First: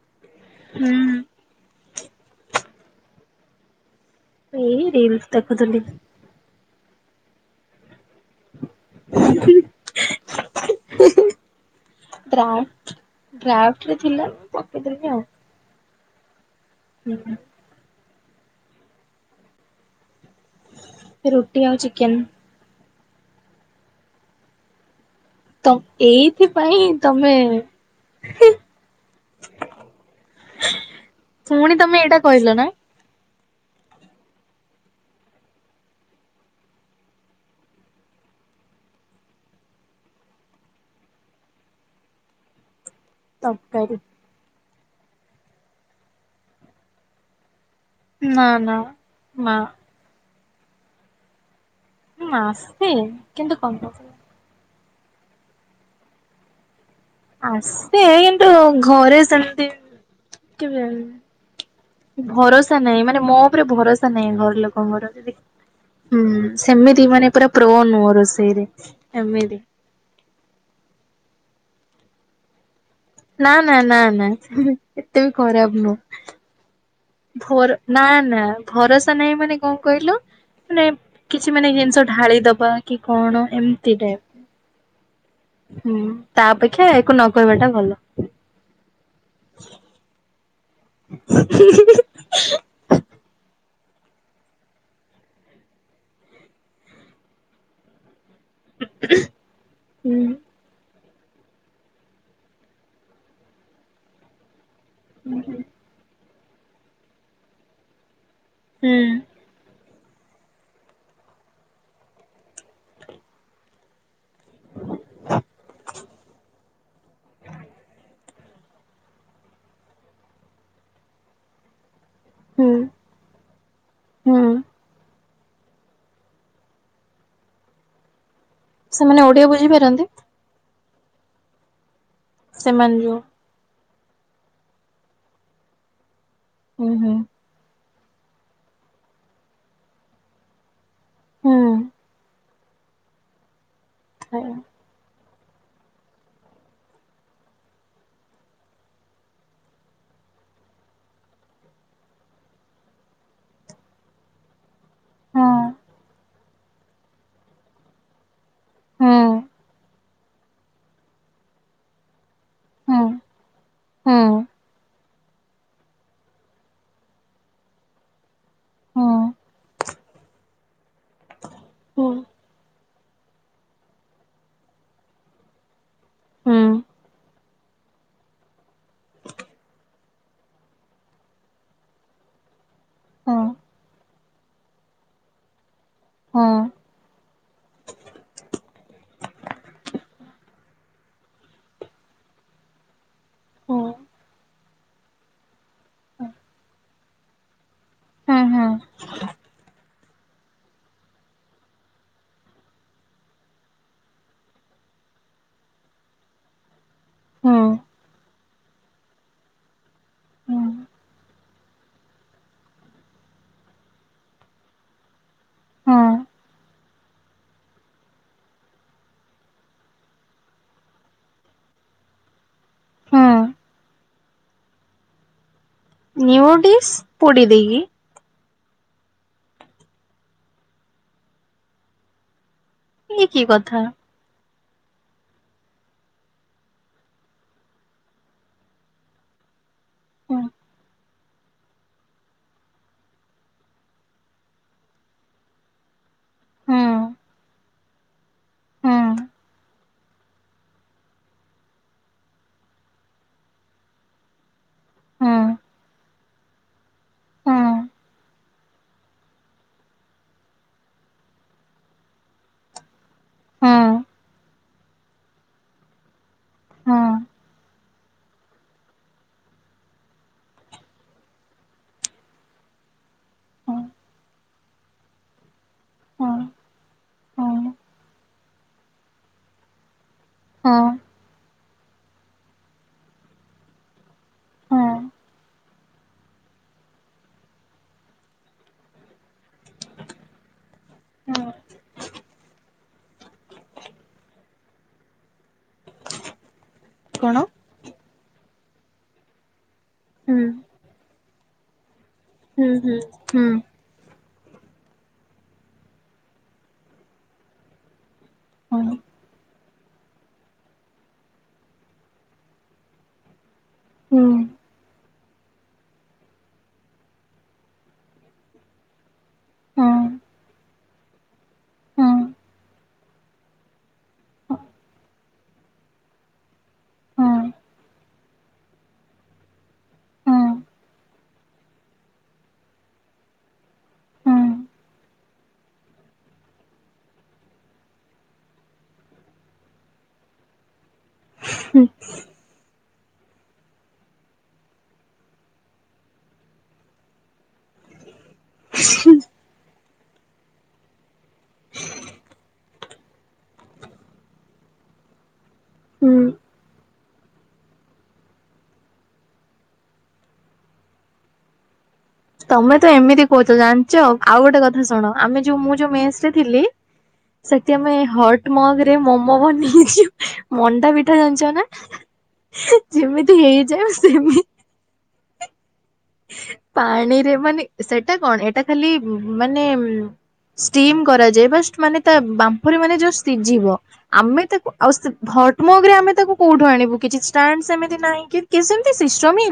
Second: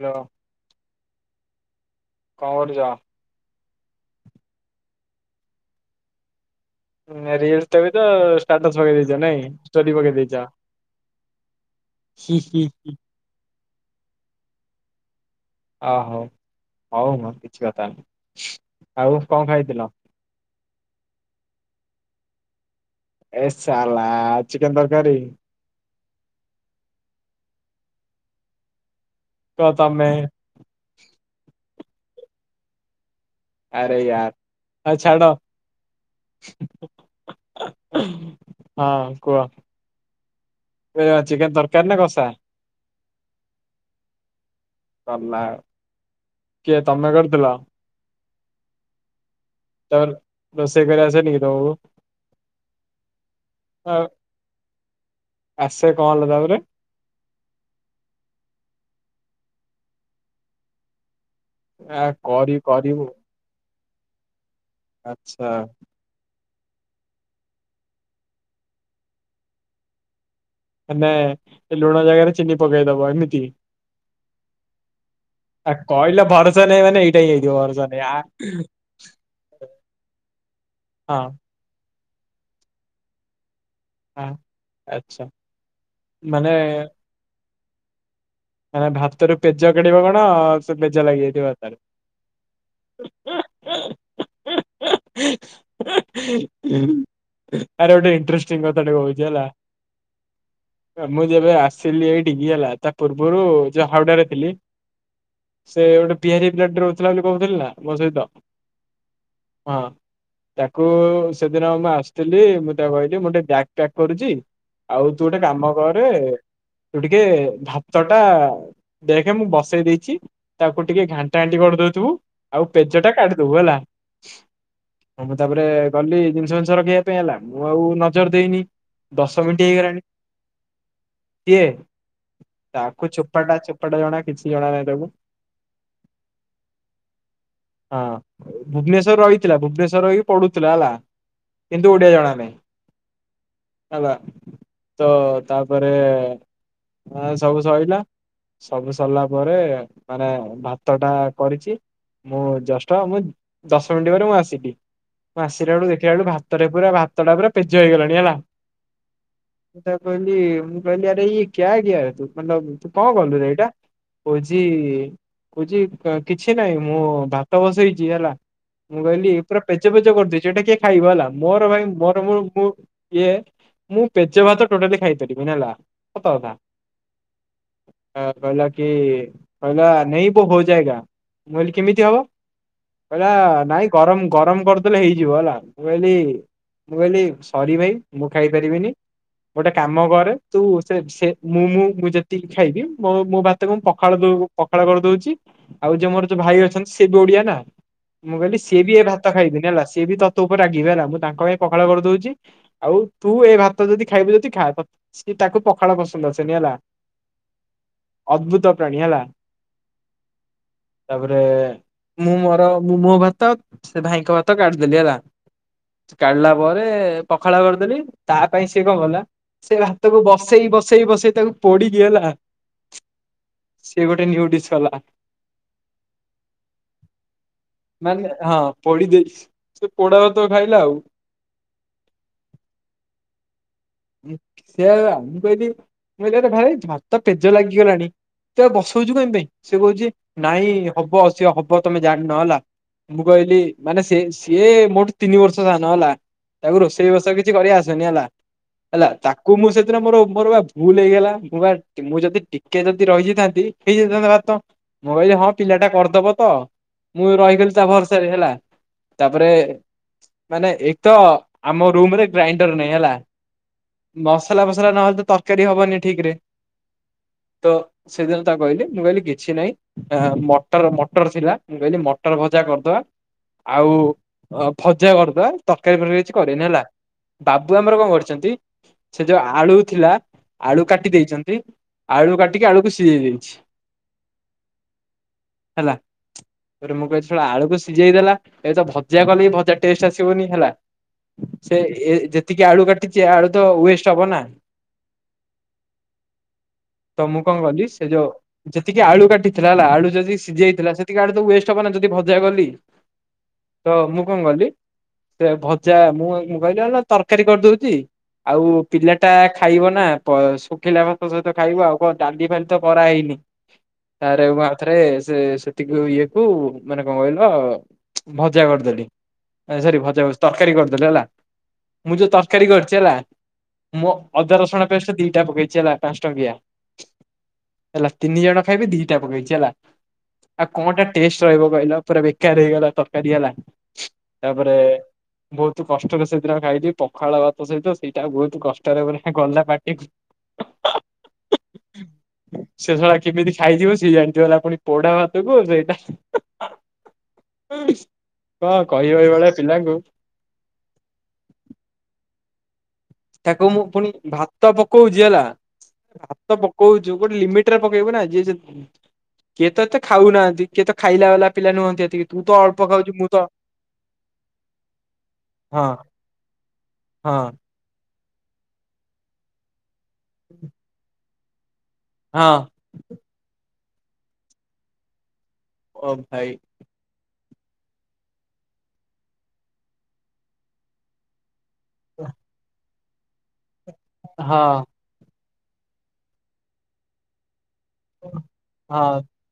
Hello, ହୁଁ କଣ କରୁଚ? ଏଇ ରିଲ୍ସ ଦେଖୁଥିଲି। ଏ ରିଲ୍ସଟା ବି ତ ଷ୍ଟାଟସ ପକେଇଦେଇଚ ନାହିଁ, ଷ୍ଟୋରି ପକେଇଦେଇଚ। ହି-ହି-ହି। ଡ୍ରାଫ୍ଟରେ ଥିଲା, ମୁଁ ପକେଇଦେଲି ଆଉ। ଅହୋ ହଉ, ହଉ ହଉ ହୁଁ। କିଛି କଥା ନାହିଁ। ଆଉ କଣ ଖାଇଥିଲ? ଏ ରୁଟି ଆଉ ଚିକେନ। ଏ ସାଲା ଚିକେନ ତରକାରୀ? ତ ଏଇଥିପାଇଁ ତମେ, ହିଁ କ ତମେ ପୁଣି ତମେ ଏଇଟା କହିଲ ନା? ଆରେ ୟାର, ଆଉ ଛାଡ ହଁ, କୁହ। ଏବେ ଚିକେନ ତରକାରୀ ନା କଷା? ତରକାରୀ। ସରିଲା ଆଉ। କିଏ ତମେ କରିଥିଲ? ଉମ୍ ନା, ନା, ନା। ତାପରେ, ରୋଷେଇ କରି ଆସେ ଟି ତମକୁ? ହୁଁ, ଆସେ କିନ୍ତୁ କମ୍ ଆଉ କର ଆସେ, କଣ ହେଲା ତାପରେ? ଆସେ କିନ୍ତୁ ଘରେ ସେମତି କେବେ ଆ [unintelligible] କରି ଭରସା ନାହିଁ। କରିବୁ ମାନେ ମୋ ଉପରେ ଭରସା ନାହିଁ, ଘର ଲୋକଙ୍କର। ଯଦି ଆଚ୍ଛା ହୁଁ, ସେମିତି ମାନେ ପୁରା ପ୍ରୋ ନୁହଁ ରୋଷେଇରେ, ଏମିତି। ମାନେ ସେ ଲୁଣ ଜାଗାରେ ଚିନି ପକେଇଦବ, ଏମିତି? ନା, ନା, ନା, ନା, ସେ ଏତେ ବି ଆ ଖରାପ କହିଲ ନୁହଁ। ଭରସା ନାହିଁ ମାନେ ଏଇଟା ହିଁ ହେଇଥିବ ଭର ଭରସା ନାହିଁ ନା ଆ ନା, ଭରସା ନାହିଁ ମାନେ କଣ କହିଲ, ମାନେ ହଁ କିଛି କିଛି ମାନେ ଜିନିଷ ଢାଳି ଦବା, କି କଣ ଏମତି ଟାଇପ୍ ହଁ, ଆଚ୍ଛା। ହୁଁ, ତା ମାନେ ଅପେକ୍ଷା ୟାକୁ ନକହିବାଟା ଭଲ। ମାନେ ଭାତରୁ ପେଜ କାଢିବ କଣ ସେ ପେଜ ଲାଗିଯାଇଥିବ ହାତରେ। [unintelligible] ଆରେ ଗୋଟେ ଇନଟ୍ରେଷ୍ଟି କଥା ଟେ କହୁଛି ହେଲା ହୁଁ ମୁଁ ଯେବେ ଆସିଲି ଏଇଠିକି ହେଲା ତା ପୂର୍ବରୁ ଯଉ ହାଉଡା ରେ ଥିଲି। ହୁଁ ହୁଁ। ସେ ଗୋଟେ ବିହାରୀ ପ୍ଲାଟଟେ ରହୁଥିଲା ବୋଲି କହୁଥିଲି ନା ମୋ ସହିତ? ହୁଁ। ହଁ। ତାକୁ ସେଦିନ ମୁଁ ଆସିଥିଲି ମୁଁ ତାକୁ କହିଲି ମୁଁ ଟିକେ ବ୍ୟାଗ୍ ପ୍ୟାକ୍ କରୁଛି। ଆଉ ତୁ ଗୋଟେ କାମ କରେ ତୁ ଟିକେ ଭା ତ ଟା ଦେଖେ ମୁଁ ବସେଇ ଦେଇଛି ତାକୁ ଟିକେ ଘାଣ୍ଟା ଘାଣ୍ଟି କରିଦଉଥିବୁ। ହୁଁ। ଆଉ ପେଜ ଟା କାଢୀଦବୁ ହେଲା। ହୁଁ ହଁ ମୁଁ ତାପରେ ଗଲି ଜିନିଷ ଫିନିଷ ରଖିବା ପାଇଁ ହେଲା ମୁଁ ଆଉ ନଜର ଦେଇନି। ସେମାନେ ଓଡିଆ ଦଶ ମିନିଟ୍ ହେଇଗଲାଣି ବୁଝିପାରନ୍ତି କିଏ? ସେମାନେ ତାକୁ ଯୋଉ ଚୋପାଟା ଚୋପାଟା ଜଣା କିଛି ଜଣା ନାହିଁ ତାକୁ। ହୁଁ ହୁଁ। ହଁ ଭୁବନେଶ୍ୱର ରହିଥିଲା ଭୁବନେଶ୍ଵର ରହିକି ପଢୁଥିଲା ହେଲା। ହୁଁ। କିନ୍ତୁ ଓଡ଼ିଆ ଜଣାନାହିଁ ହେଲା। ହଁ। ତ ତାପରେ ହଁ ସବୁ ସଇଲା ସବୁ ସରିଲା ପରେ ମାନେ ଭାତ ଟା କରିଚି। ମୁଁ ଜଷ୍ଟ ମୁଁ ଦଶ ମିନିଟ୍ ପରେ ମୁଁ ଆସିକି। ମୁଁ ଆସିଲା ବେଳୁ ଦେଖିଲା ବେଳୁ ଭାତଟା ପୁରା ଭାତଟା ପୁରା ପେଜୁଆ ହେଇଗଲାଣି ହେଲା। ହଁ କହିଲି ମୁଁ କହିଲି ଆରେ [unintelligible] ତୁ ହଁ କଣ କଲୁରେ ଏଇଟା? ହଁ କୋହୁଚି କୋହୁଚି କିଛି ନାହିଁ ମୁଁ ଭାତ ବସେଇଛି ହେଲା। ମୁଁ ହଁ। କହିଲି ପୁରା ପେଚ ପେଚ କରିଦେଇଛୁ ଏଇଟା କିଏ ଖାଇବ ହେଲା ମୋର ଭାଇ ହୁଁ ମୋର ମୁଁ ଇଏ ମୁଁ ପେଜ ଭାତ ଟୋଟାଲୀ ଖାଇପାରିବିନି ହେଲା ସତ କଥା। ହୁଁ କହିଲା କି କହିଲା [unintelligible] ମୁ କହିଲି କେମିତି ହବ? କହିଲା ହଁ ନାଇଁ ଗରମ୍ ଗରମ୍ କରିଦେଲେ ହେଇଯିବ ହେଲା ମୁଁ କହିଲି ହଁ ମୁଁ କହିଲି ସରି ଭାଇ ମୁଁ ଖାଇ ପାରିବିନି। ଗୋଟେ କାମ କରେ ତୁ ସେ ସେ ମୁଁ ମୁଁ ମୁଁ ଯେତିକି ଖାଇବି ମୋ ମୋ ଭାତ କୁ ହଁ ପଖାଳ ଦ ପଖାଳ କରିଦଉଛି। ଆଉ ଯୋଉ ମୋର ଯୋଉ ଭାଇ ଅଛନ୍ତି ସେ ବି ଓଡିଆ ନା ହଁ ମୁଁ କହିଲି ସିଏ ବି ଏ ଭାତ ଖାଇବିନି ହେଲା ସିଏ ବି ତ ତୋ ଉପରେ ରାଗିବେ ହେଲା ମୁଁ ତାଙ୍କ ପାଇଁ ପଖାଲ କରିଦଉଛି। ଆଉ ତୁ ଏ ଭାତ ଯଦି ଖାଇବୁ ଯଦି ଖାଆ ତା ସିଏ ତାକୁ ପଖାଳ ପସନ୍ଦ ଆସେନି ହେଲା। ହୁଁ। ଅଦ୍ଭୁତ ପ୍ରାଣୀ ହେଲା ହଁ। ତାପରେ ମୁଁ ମୋର ମୁଁ ମୋ ଭାତ ସେ ଭାଇଙ୍କ ଭାତ କାଢିଦେଲି ହେଲା। ହଁ କାଢିଲା ପରେ ପଖାଳ କରିଦେଲି ତା ପାଇଁ ସିଏ କଣ କଲା? ସେ ଭାତକୁ ବସେଇ ବସେଇ ବସେଇ ତାକୁ ପୋଡିକି ହେଲା ହଁ ସିଏ ଗୋଟେ ନିଉଡିସ୍ କଲା। ନିଉଡିସ୍ ପୋଡିଦେଇକି। ମାନେ ହଁ ପଡି ଦେଇଛି ସେ ପୋଡା ତ ଖାଇଲା ଆଉ। ଇଏ କି କଥା? ସେଆ ମୁ କହିଲି କହିଲି ଭାତ ‌ପେଜ ଲାଗିଗଲାଣି। ତ ବସଉଛୁ କଣ ପାଇଁ ସେ କହୁଛି ହୁଁ ନାଇଁ ହବ ଶେ। ତମେ ଜାଣିନ ହେଲା ମୁଁ କହିଲି ମାନେ ସେ ସିଏ ମୋଠୁ ତିନି ବର୍ଷ ସାନ ହେଲା। ହୁଁ ତାକୁ ରୋଷେଇ ବୋଷେଇ କିଛି କରି ଆସେନି ହେଲା। ହୁଁ ହେଲା ତାକୁ ମୁଁ ସେଦିନ ମୋର ମୋର ବା ଭୁଲ ହେଇଗଲା ମୁଁ ବା ମୁଁ ଯଦି ଟିକେ ଯଦି ରହିଯାଇଥାନ୍ତି ହେଇଯାଇଥାନ୍ତା ଭାତ ମୁଁ ହୁଁ କହିଲି ହଁ ପିଲାଟା କରିଦବ ତ ମୁଁ ରହିଗଲି ତା ଭରସାରେ ହେଲା। ତାପରେ ମାନେ ଏକ ତ ଆମ ରୁମରେ ଗ୍ରାଇଣ୍ଡର ନାହିଁ ହେଲା। ହୁଁ ମସଲା ଫସଲା ନହେଲେ ତରକାରୀ ହବନି ଠିକ୍ ରେ ହୁଁ ହୁଁ ତ ସେଦିନ ତାକୁ କହିଲି ମୁଁ କହିଲି କିଛି ନାହିଁ। ମଟର ମଟର ଥିଲା ମୁଁ କହିଲି ମଟର ଭଜା କରିଦବା। ହୁଁ ଆଉ ଭଜା କରିଦବା। ତରକାରୀ ଫରକାରୀ କିଛି କରେନି ହେଲା ହୁଁ ହୁଁ ବାବୁ ଆମର କଣ କରିଛନ୍ତି ସେ ଯୋଉ ଆଳୁ ଥିଲା। ହଁ ଆଳୁ କାଟି ଦେଇେଛନ୍ତି ଆଳୁ କାଟିକି ଆଳୁକୁ ସିଝେଇ ଦେଇଛି। ହଁ ହେଲା। ତା ପରେ ମୁଁ କହିଲି ସଳା ଆଳୁକୁ ସିଝେଇ ଦେଲା ଏବେ ତ ଭଜା କଲେ ଭଜା ଟେଷ୍ଟ ଆସିବନି ହେଲା। ହଁ ସେ ଏ ଯେତିକି ଆଳୁ କାଟିଛି ଆଳୁ ତ ୱେଷ୍ଟ ହବ ନା ତ ମୁଁ କଣ କଲି ସେ ଯୋଉ ଯେତିକି ଆଳୁ କାଟିଥିଲା ହେଲା ଆଳୁ ଯଦି ହୁଁ ସିଝି ଯାଇଥିଲା ସେତିକି ଆଡେ ତ ୱଷ୍ଟ ହବ ନା ଯଦି ଭଜା ଗଲି ହୁଁ ହୁଁ ହୁଁ ତ ମୁଁ କଣ କଲି ସେ ଭଜା ମୁଁ କହିଲି ନା ତରକାରୀ କରିଦଉଛି ଆଉ ହଁ ପିଲାଟା ଖାଇବ ନା ଶୁଖିଲା ଭାତ ସହିତ ଖାଇବ ଆଉ କଣ ଡାଲି ଫାଲି ତ କରା ହେଇନି ହୁଁ ତରେ ଆଉ ଥରେ ସେ ତି ଇଏ କୁ ମାନେ କଣ କହିଲ ଭଜା କରିଦେଲି। ସ ହଁ ଭଜା ଭ ତରକାରୀ କରିଦେଲେ ହେଲା ହଁ ମୁଁ ଯୋଉ ତରକାରୀ କରିଦି ପଚ ହେଲା ମୋ ହଁ ଅଦା ରସୁଣ ପେଷ୍ଟ ଦିଟା ପକେଇଛି ହେଲା ପାଞ୍ଚ ଟଙ୍କିଆ ହଁ ହେଲା ତିନି ଜଣ ଖାଇବେ ଦିଟା ପକେଇଛି ହେଲା। ହଁ ଆଉ କଣଟା ଟେଷ୍ଟ ରହିବ କହିଲ ପୁରା ବେକାର ହେଇଗଲା ତରକାରୀ ହେଲା। ତାପରେ ବହୁତ କଷ୍ଟରେ ସେଦିନ ଖାଇଲି ପଖାଳ ସହିତ ସେଇଟା ବହୁତ କଷ୍ଟରେ ଗଲା ପାଟିକୁ ହୁଁ ଶେ ଶଳା କେମିତି ଖାଇଥିବ ସିଏ ଜାଣିଥିବଲା ପୁଣି ପୋଢା ଭାତକୁ ସେଇଟା କଣ କହିବ ଏଇଭଳିଆ ପିଲାଙ୍କୁ ତାକୁ ମୁଁ ପୁଣି ଭାତ ପକଉଛି ହେଲା ହୁଁ ତ ପକଉଛୁ ଗୋଟେ ଲିମିଟ ରେ ପକେଇବୁ ନା ଯିଏ କିଏ ତ ଏତେ ଖାଉନାହାନ୍ତି କିଏ ତ ଖାଇଲା ବାଲା ପିଲା ନୁହଁନ୍ତି ଏତି ତମେ ତ ଏମିତି କହୁଛ ଜାଣିଛ ଆଉ ଗୋଟେ କଥା ଶୁଣ ଆମେ ଯୋଉ ମୁଁ ହଁ ଯୋଉ ମେନ୍ସ ରେ ଥିଲି ହଁ ସେଠି ଆମେ ହଟ୍ ମଗ ରେ ମମୋ ବନେଇ ମଣ୍ଡା ପିଠା ଜାଣିଛ ନା ହଁ ଯେମିତି ହେଇଯାଏ ମୁ ସେମିତି ଅ ଭାଇ ପାଣିରେ ମାନେ ସେଟା କଣ ଏଇଟା ଖାଲି ମାନେ ଷ୍ଟିମ୍ କରାଯାଏ ବା ମାନେ ତା ବାମ୍ପରି ମାନେ ଯୋଉ ସିଝିବ ଆମେ ତାକୁ ହଁ ଆଉ ମୋଗରେ ଆମେ ତାକୁ କୋଉଠୁ ଆଣିବୁ କିଛି ମଁମତି ସିଷ୍ଟ ହଁ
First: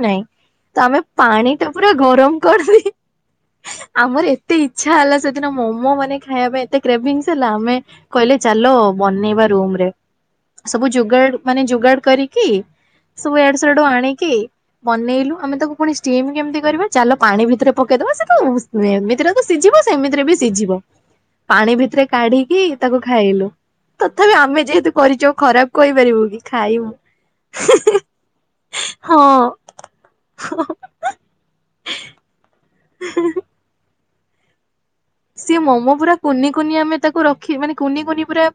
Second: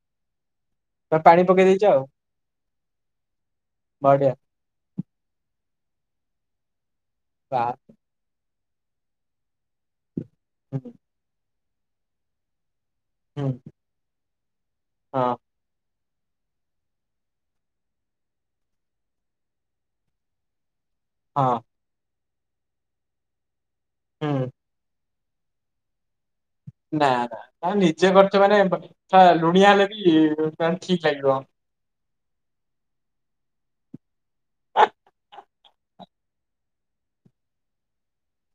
ତ ଆମେ ପାଣି ପକେଇ ଟା ଦେଇଛ ପୁରା ଆଉ। କଣ ଆମର ବଢିଆ ଏ ଏତେ ଇଚଛା ହେଲା ସେଦିନ ମୋମୋ ମାନେ ଖାଇବା ପାଇଁ ଏତେ କ୍ରଭିଂସ ହେଲା ବା ଆମେ କହିଲେ ଚାଲ ବନେଇବା ରୁମରେ ହୁଁ ସବୁ ଯୋଗାଡ ମାନେ ଯୋଗାଡ କରିକି ସବୁ ହୁଁ ଆଡୁ ସ ଆଡୁ ଆଣିକି ବନେଇଲୁ ହଁ ଆମେ ତାକୁ ପୁଣି ଷ୍ଟିମ୍ କେମିତି କରିବା ଚାଲ ପାଣି ଭିତରେ ପକେଇଦବା ସେ ତ ଏମିତିରେ ତ ସିଝିବ ସେମିତିରେ ବି ସିଝିବ। ହଁ ପାଣି ଭିତରେ କାଢିକି ତାକୁ ଖାଇଲୁ ତଥାପି ହୁଁ ଆମେ ଯେହେତୁ କରିଛୁ ଖରାପ କହିପାରିବୁ କି? ଖାଇବୁ ନା ନା ନିଜେ କରିଥ ମାନେ ହଁ। ଲୁଣିଆ ହେଲେ ବି ତା ଠିକ ଲାଗିବ। ସିଏ ମୋମୋ ପୁରା କୁନି କୁନି ଆମେ ତାକୁ ରଖି ମାନେ କୁନି କୁନି ପୁରା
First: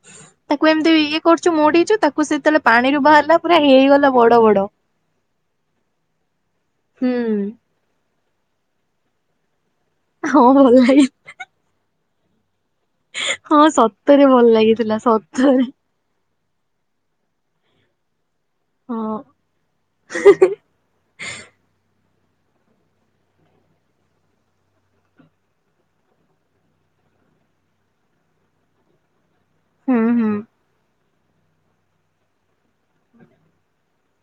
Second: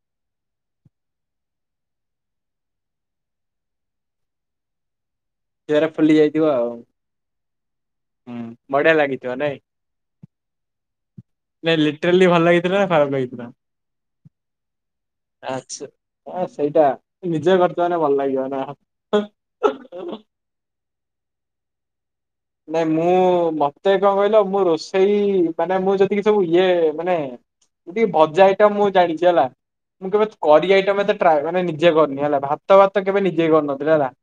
ତାକୁ ଏମିତି ଇଏ କରୁଚୁ ମୋଡ଼ିଇଚୁ ତାକୁ ସେତେବେଳେ ପାଣିରୁ ବାହାରିଲା ପୁରା ହେଇଗଲା ବଡ଼ ବଡ଼। [inaudible] ଇଆରା ଫୁଲି ଯାଇଥିବ ଆଉ ହୁଁ ବଢ଼ିଆ ଲାଗିଥିବ ନାଇଁ। ହଁ ଭଲ ଲାଗି ନାଇଁ ଲିଟେରିଲ୍ ଭଲ ଲାଗି ରା ଖରାପ୍ ହେଇ ହଁ ସତରେ ଭଲ ଲାଗିଥିଲା ସତରେ। ଆଚ୍ଛା। ହଁ ସେଇଟା ନିଜେ କରିଚ ମାନେ ଭଲ ଲାଗିବନା। ହଁ। [inaudible] ନାଇଁ ମୁଁ ମତେ କଣ କହିଲ ମୁଁ ରୋଷେଇ ମାନେ ମୁଁ ଯଦିକି ସବୁ ଇଏ ମାନେ ମୁଟିକେ ଭଜା ଆଇଟମ୍ ମୁଜାଣିଚି ହେଲା ହୁଁ ମୁକେବେ ହୁଁ କରି ଆଇଟମ୍ ଏତେ ଟ୍ରାଏ ମାନେ ନିଜେ କରିନି ହେଲା ଭାତ ଭାତ କେବେ ନିଜେ କରିନଥିଲି ହେଲା।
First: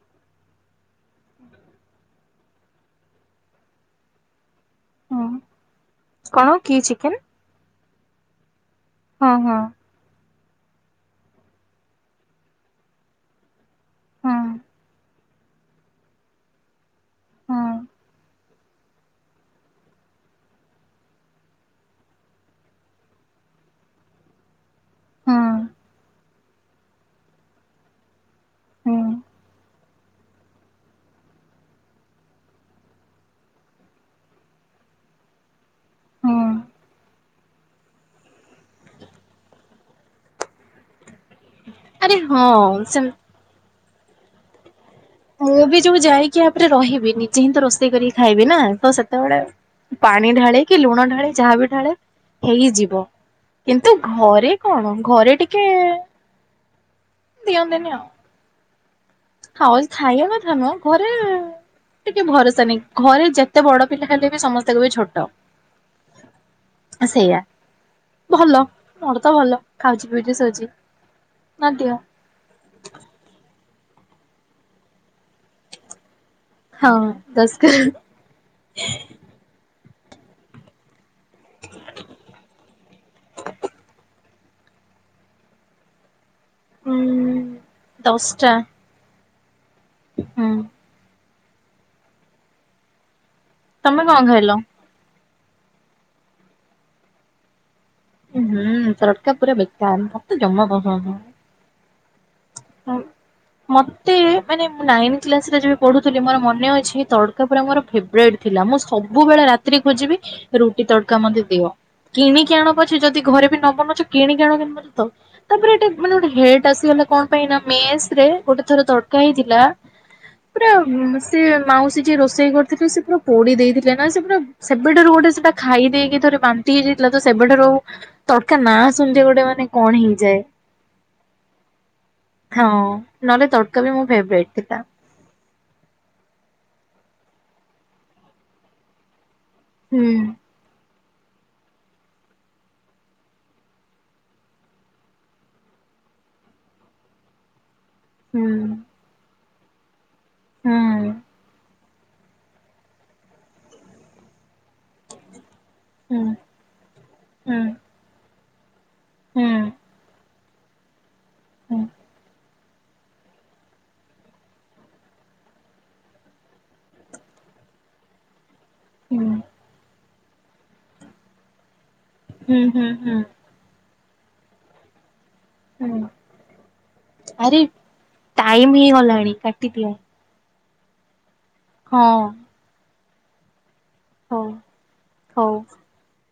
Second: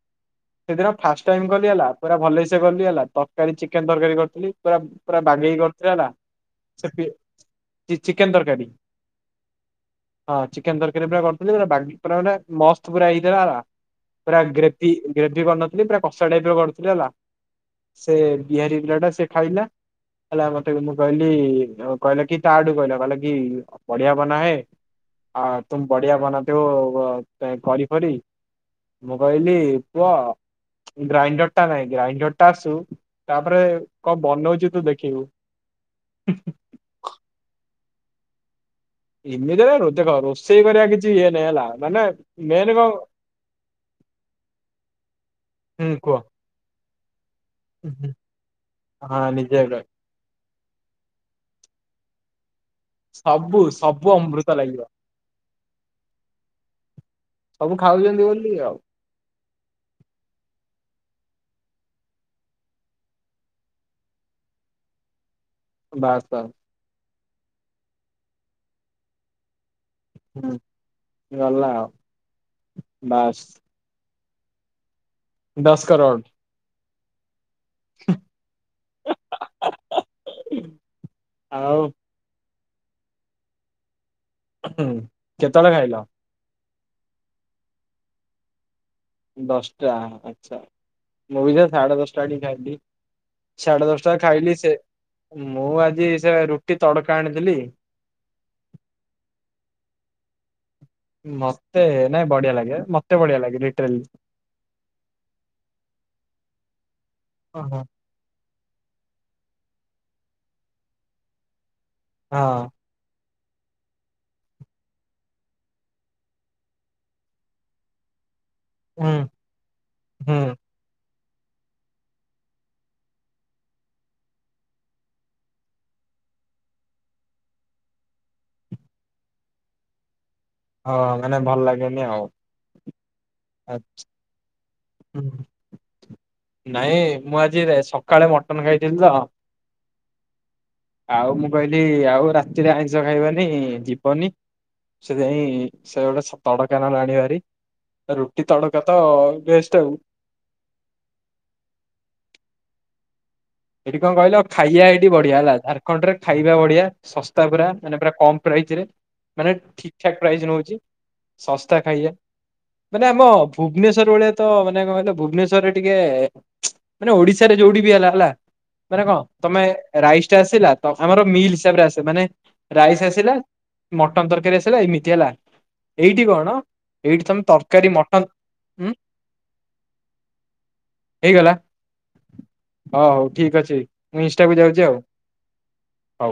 ସେଦିନ ଫାଷ୍ଟ ଟାଇମ୍ କଲି ହେଲା ପୁରା ଭଲସେ କଲି ହେଲା ତରକାରୀ ଚିକେନ୍ ତରକାରୀ କରିଥିଲି ପୁରା ପୁରା ହୁଁ ବାଗେଇକି କରିଥିଲା ହେଲା କଣ କି ସେ ପି ଚିକେନ ଚିକେନ୍ ତରକାରୀ। ହଁ ହଁ। ହଁ ଚିକେନ୍ ତରକାରୀ ପୁରା କରିଥିଲି ପୁର ପୁରା ମାନେ ମସ୍ତ ପୁରା ହେଇଥିଲା ହେଲା। ହଁ ପୁରା ଗ୍ରେପି ଗ୍ରେଭି କରିନଥିଲି ପୁରା କଷା ଟାଇପିର କରିଥିଲି ହେଲା। ହଁ। ସେ ବିହାରୀ ପିଲାଟା ସେଖାଇଲା ହେଲା ମତେ ମୁକହିଲି କହିଲାକି ତାଠୁ କହିଲା କହିଲାକି ବଢ଼ିଆ ବନାହେ ହଁ ହତୁମ୍ ବଢ଼ିଆ ବନାତେହୋ କରି ଫରି ହୁଁ ମୁକହିଲି ପୁଅ ଗ୍ରାଇଣ୍ଡରଟା ନାଇଁ ଗ୍ରାଇଣ୍ଡରଟା ଆସୁ ତାପରେ କଣ ବନଉଚି ତୁଦେଖିବୁ। ହଁ। ଏମିତିରେ ଦେଖ ରୋଷେଇ କରିବା କିଛି ଇଏ ନାଇଁ ହେଲା ମାନେ ଆରେ ମେନ୍ ହଁ କଣ ସେ ମୁବି ହୁଁ ଯୋଉ କୁହ। ଯାଇକିଆପରେ ରହିବି ନିଜେହିଁ ତରୋଷେଇ କରିକି ଖାଇବିନା ହଁ ତସେତେବେଳେ ନିଜେ କର ପାଣି ଢାଳେକି ଲୁଣ ଢାଳେ ଯାହାବିି ଢାଳେ ହେଇଯି ବ ସବୁ କିନ୍ତୁ ସବୁ ଘରେ ଅମୃତ ଲାଗିବ କଣ ଘରେ ଟିକିଏ ସବୁ ଖାଉଊନ୍ତି ବୋଲି ଆଉ। ହଁ ଖାଇବା କଥାନୁହଁ ଘରେ ଟିକେ ଭରସା ନାହିଁ ଘରେ ଯେତେ ବଡ଼ ପିଲା ଖାଲେବି ସମସ୍ତେ କହିବେ ଛୋଟ। ବାସ୍ ବାସ୍। ସେଇୟା ଭଲ ମୋରତ ଭଲ। ଖାଉଚି ପିଉଚି ହୁଁ ସଉଚି ଗଲା ଆଉ ନଦିଅ। ବାସ୍। ଦଶ କରୋଡ଼ ହଁ ଦସ କରୋଡ଼। ଆଉ ହୁଁ କେତେବେଳେ ଖାଇଲ? ଉଁ ଦଶଟା‌‌। ଦଶଟା ଆଛା ମୁବିସେ ସାଢେ ଦଶଟା ଏଇଠି ଖାଇିଲି ସାଢେ ତମେ କଣ ଦଶଟାରେ ଖାଇଲ? ଖାଇଲି ସେମୁ ଆଜିସେ ରୁଟି ତଡ଼କା ଆଣିଥିଲି। ଉଁ ହୁଁ ତଡ଼କା ପୁରା ବେକାର ମତେ ଜମା ପସନ୍ଦ ନୁହଁ। ମ ମତେ ନାଇଁ ବଢି ଲଗେ ମତେ ବଢି ମତେ ମାନେ ମୁନାଇନ୍ଥ କ୍ଲାସରେ ଯେବେ ପଢ଼ୁଥିଲି ମୋର ମନେ ଅଛି ତଡ଼କା ପୁରା ମୋର ଓହୋ। ଫେବରାଇଟ୍ ଥିଲା ମୁଁ ସବୁବେଳେ ରାତିି ଖୋଜିବି ରୁଟି ତଡକା ମତେ ଦିଅ କିଣିକି ହଁ ଆଣ ପ ଯଦି ଘରେ ବି ନ ବନଉଛ କିଣିକି ଆଣ [unintelligible] ତ ତାପରେ ଏ ମାନେ ଗୋଟେ ହେଟ ଆସିଗଲା କଣ ପାଇଁ ନା ମେସ ରେ ଗୋଟେ ଥର ହୁଁ ତଡକା ହେଇଥିଲା ହୁଁ। ପୁରା ସେ ମାଉସୀ ଯିଏ ରୋଷେଇ କରୁଥିଲେ ସେ ପୁରା ପୋଡି ଦେଇଥିଲେ ନା ସେ ପୁରା ସେବେଠାରୁ ଗୋଟେ ସେଟା ଖାଇ ଦେଇକି ଥରେ ବାନ୍ତି ହେଇଯାଇଥିଲା ତ ସେବେଠାରୁ ତଡକା ନାଁ ଶୁଣିଲେ ଗୋଟେ ମାନେ କଣ ହେଇଯାଏ। ହଁ ମାନେ ଭଲ ଲାଗେନି ଆଉ। ହଁ ନହେଲେ ଆ- ତଡ଼କା ବି ମୋ ଫେବରାଇଟ୍ ଥିଲା। ନାଇଁ ମୁଁ ଆଜି ରେ ସକାଳେ ମଟନ ଖାଇଥିଲି ତ। ହୁଁ। ଆଉ ମୁଁ କହିଲି ଆଉ ରାତିରେ ଆଇଁଷ ଖାଇବାନି ଯିବନି। ସେଥିପାଇଁ ସେ ଗୋଟେ ସ ତଡକା [unintelligible] ବାରି ରୁଟି ହୁଁ ତଡକା ତ ବେଷ୍ଟ ଆଉ। ହୁଁ। ଏଇଠି କଣ କହିଲ ଖାଇଆ ଏଇଠି ବଢିଆ ହେଲା ଝାଡଖଣ୍ଡ ରେ ହୁଁ ଖାଇବା ବଢିଆ ଶସ୍ତା ପୁରା ମାନେ ପୁରା କମ୍ ପ୍ରାଇଜରେ ହୁଁ ମାନେ ଠିକ୍ ଠାକ୍ ପ୍ରାଇଜ୍ ନେଉଛି ହୁଁ ହୁଁ ଶସ୍ତା ଖାଇଆ ମାନେ ଆମ ଭୁବନେଶ୍ଵର ଭଳିଆ ତ ମାନେ କଣ କହିଲ ଭୁବନେଶ୍ଵରରେ ଟିକେ ମାନେ ଓଡିଶାରେ ଯୋଉଠି ବି ହେଲା ହେଲା ମାନେ କଣ ହୁଁ ତମେ ରାଇସ୍ ଟା ଆସିଲା ଆମର ମିଲ୍ ହିସାବରେ ଆସ ମାନେ ହୁଁ ହୁଁ ରାଇସ୍ ହୁଁ ଆସିଲା। ମଟନ ତରକାରୀ ଆସିଲା ଏମିତି ହେଲା। ହୁଁ ଏଇଠି କଣ ଏଇଠି ତମେ ଆରେ ତରକାରୀ ମଟନ ଟାଇମ ଉ ହେଇଗଲାଣି କାଟିଦିଅ ହେଇଗଲା। ହଁ। ଅ ହଉ ଠିକ୍ ଅଛି ମୁଁ ହଉ ଇନଷ୍ଟାକୁ ଯାଉଛି ଆଉ। ହଉ। ହଉ।